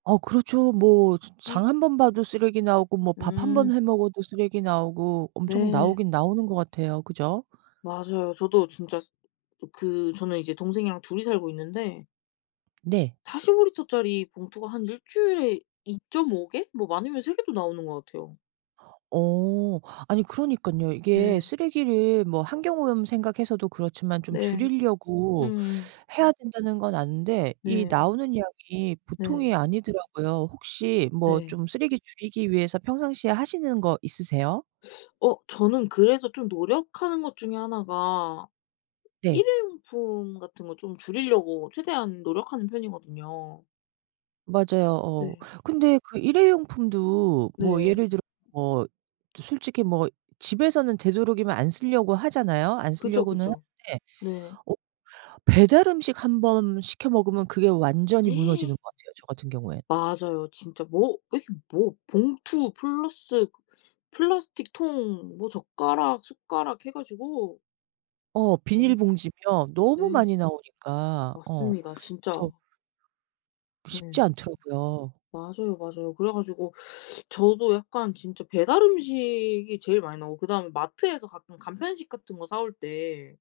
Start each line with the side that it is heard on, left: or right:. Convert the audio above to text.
right: 어 그렇죠. 뭐 저 장
left: 예.
right: 한번 봐도 쓰레기 나오고 뭐 밥 한번
left: 음.
right: 해 먹어도 쓰레기 나오고 엄청
left: 네.
right: 나오긴 나오는 것 같아요. 그죠?
left: 맞아요. 저도 진짜 그 저는 이제 동생이랑 둘이 살고 있는데
right: 네.
left: 45L 짜리 봉투가 한 1 주일에 2.5 개? 뭐 많으면 3 개도 나오는 것 같아요.
right: 어. 아니 그러니깐요. 이게
left: 예.
right: 쓰레기를 뭐 환경오염 생각해서도 그렇지만 좀
left: 네.
right: 줄이려고
left: 음.
right: 해야 된다는 건 아는데 이
left: 네.
right: 나오는 양이
left: 네.
right: 보통이 아니더라고요. 혹시 뭐
left: 네.
right: 좀 쓰레기 줄이기 위해서 평상시에 하시는 거 있으세요?
left: 어 저는 그래서 좀 노력하는 것 중에 하나가
right: 네.
left: 일회용품 같은 거 좀 줄이려고 최대한 노력하는 편이거든요.
right: 맞아요. 어
left: 네.
right: 근데 그 일회용품도 뭐
left: 네.
right: 예를 들어 뭐 솔직히 뭐 집에서는 되도록이면 안 쓰려고 하잖아요. 안
left: 그죠,
right: 쓰려고는
left: 그죠.
right: 하는데
left: 네.
right: 어 배달음식 한번 시켜 먹으면 그게 완전히 무너지는 것 같아요, 저 같은 경우엔.
left: 맞아요. 진짜 뭐 이렇게 뭐 봉투 플러스 플라스틱 통 뭐 젓가락 숟가락 해 가지고
right: 어
left: 엄
right: 비닐봉지며 너무
left: 네.
right: 많이 나오니까. 어
left: 맞습니다, 진짜.
right: 그래서 쉽지
left: 네.
right: 않더라고요.
left: 맞아요, 맞아요. 그래 가지고 저도 약간 진짜 배달 음식이 제일 많이 나오고 그다음에 마트에서 가끔 간편식 같은 거 사 올 때